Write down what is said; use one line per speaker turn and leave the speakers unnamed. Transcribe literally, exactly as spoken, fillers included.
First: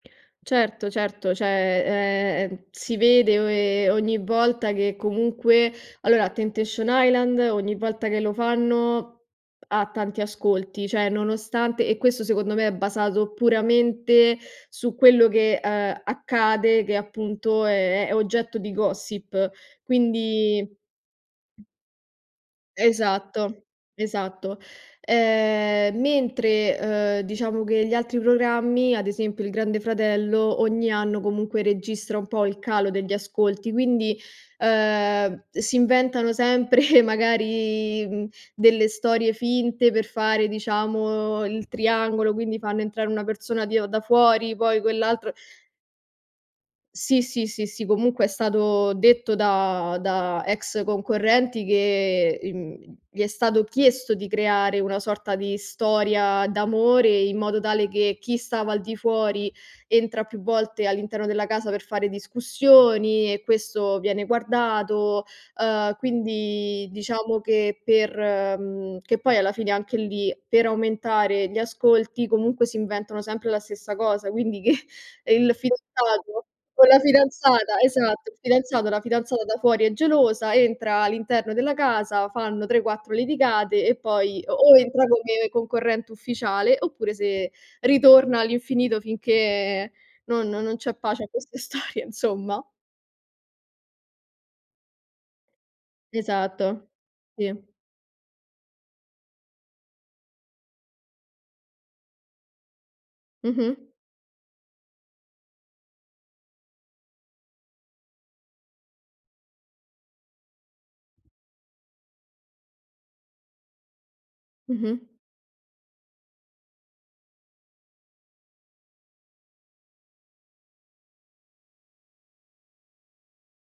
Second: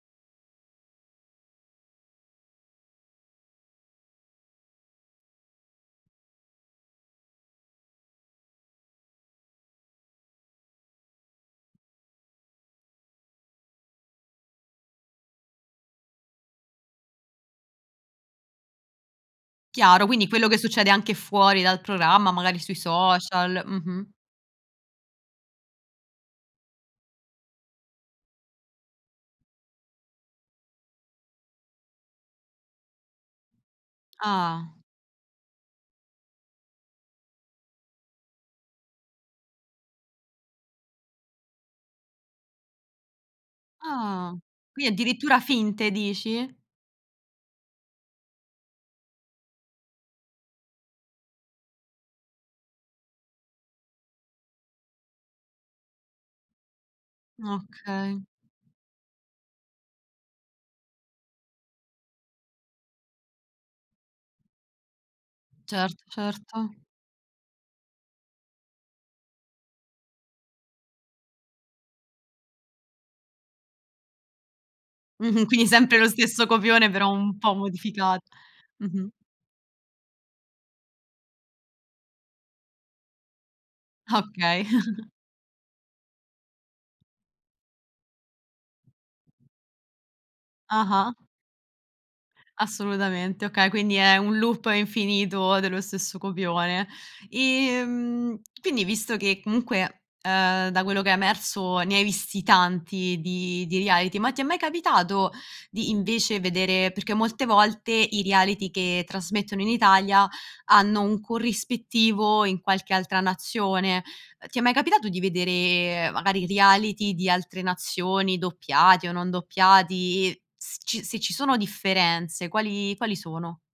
Certo, certo, ceh, ehm, si vede o e ogni volta che comunque allora, Temptation Island, ogni volta che lo fanno, ha tanti ascolti; ceh nonostante e questo secondo me è basato puramente su quello che, ehm, accade, ed è appunto è è oggetto di gossip;
Chiaro, quindi quello che
quindi
succede anche fuori dal programma, magari sui social,
Esatto,
mh-mh.
esatto. Ehm, mentre, uhm, diciamo che gli altri programmi, ad esempio il Grande Fratello, ogni anno comunque registra un po' il calo degli ascolti, quindi,
Ah.
ehm, si inventano sempre magari, mhmm, delle storie finte per fare, diciamo, il triangolo, quindi fanno entrare una persona di o da
Ah.
fuori, poi
Qui
quell'altro
addirittura finte, dici?
Sì, sì, sì, sì, comunque è stato detto da da ex concorrenti che, ehm, gli è stato chiesto di creare una sorta di storia d'amore in modo tale che,
Okay.
chi stava al di fuori entra più volte all'interno della casa per fare discussioni e questo viene guardato,
Cert
uhm,
certo.
quindi diciamo che per mhmm, che poi alla fine anche lì, per aumentare gli ascolti comunque si inventano sempre la stessa cosa. Quindi che, ehm,
Mh-mh.
il
Quindi sempre lo stesso
fidanzato, o
copione
la
però un po'
fidanzata
modificat
esatto, il fidanzato, la
mh-mh.
fidanzata da fuori è gelosa, entra all'interno della casa, fanno tre, quattro litigate e poi o
Okay.
o entra come concorrente ufficiale, oppure se ritorna all'infinito finché non non non c'è
Ah-ah.
pace a queste storia, insomma.
Assolutamente, okay, quindi è un loop infinito dello stesso copione.
Esatto, sì.
Ehm, quindi visto che comunque, ehm, da quello che è emerso ne hai visti tanti di di
Mh-mh.
reality, ma ti è mai capitato di invece vedere perché molte volte i reality che trasmettono in Italia hanno un corrispettivo in qualche altra nazione, ehm, ti è mai
Mh-mh.
capitato di vedere, magari i reality di altre nazioni doppiati o non doppiati, s ci se ci sono differenze quali quali sono?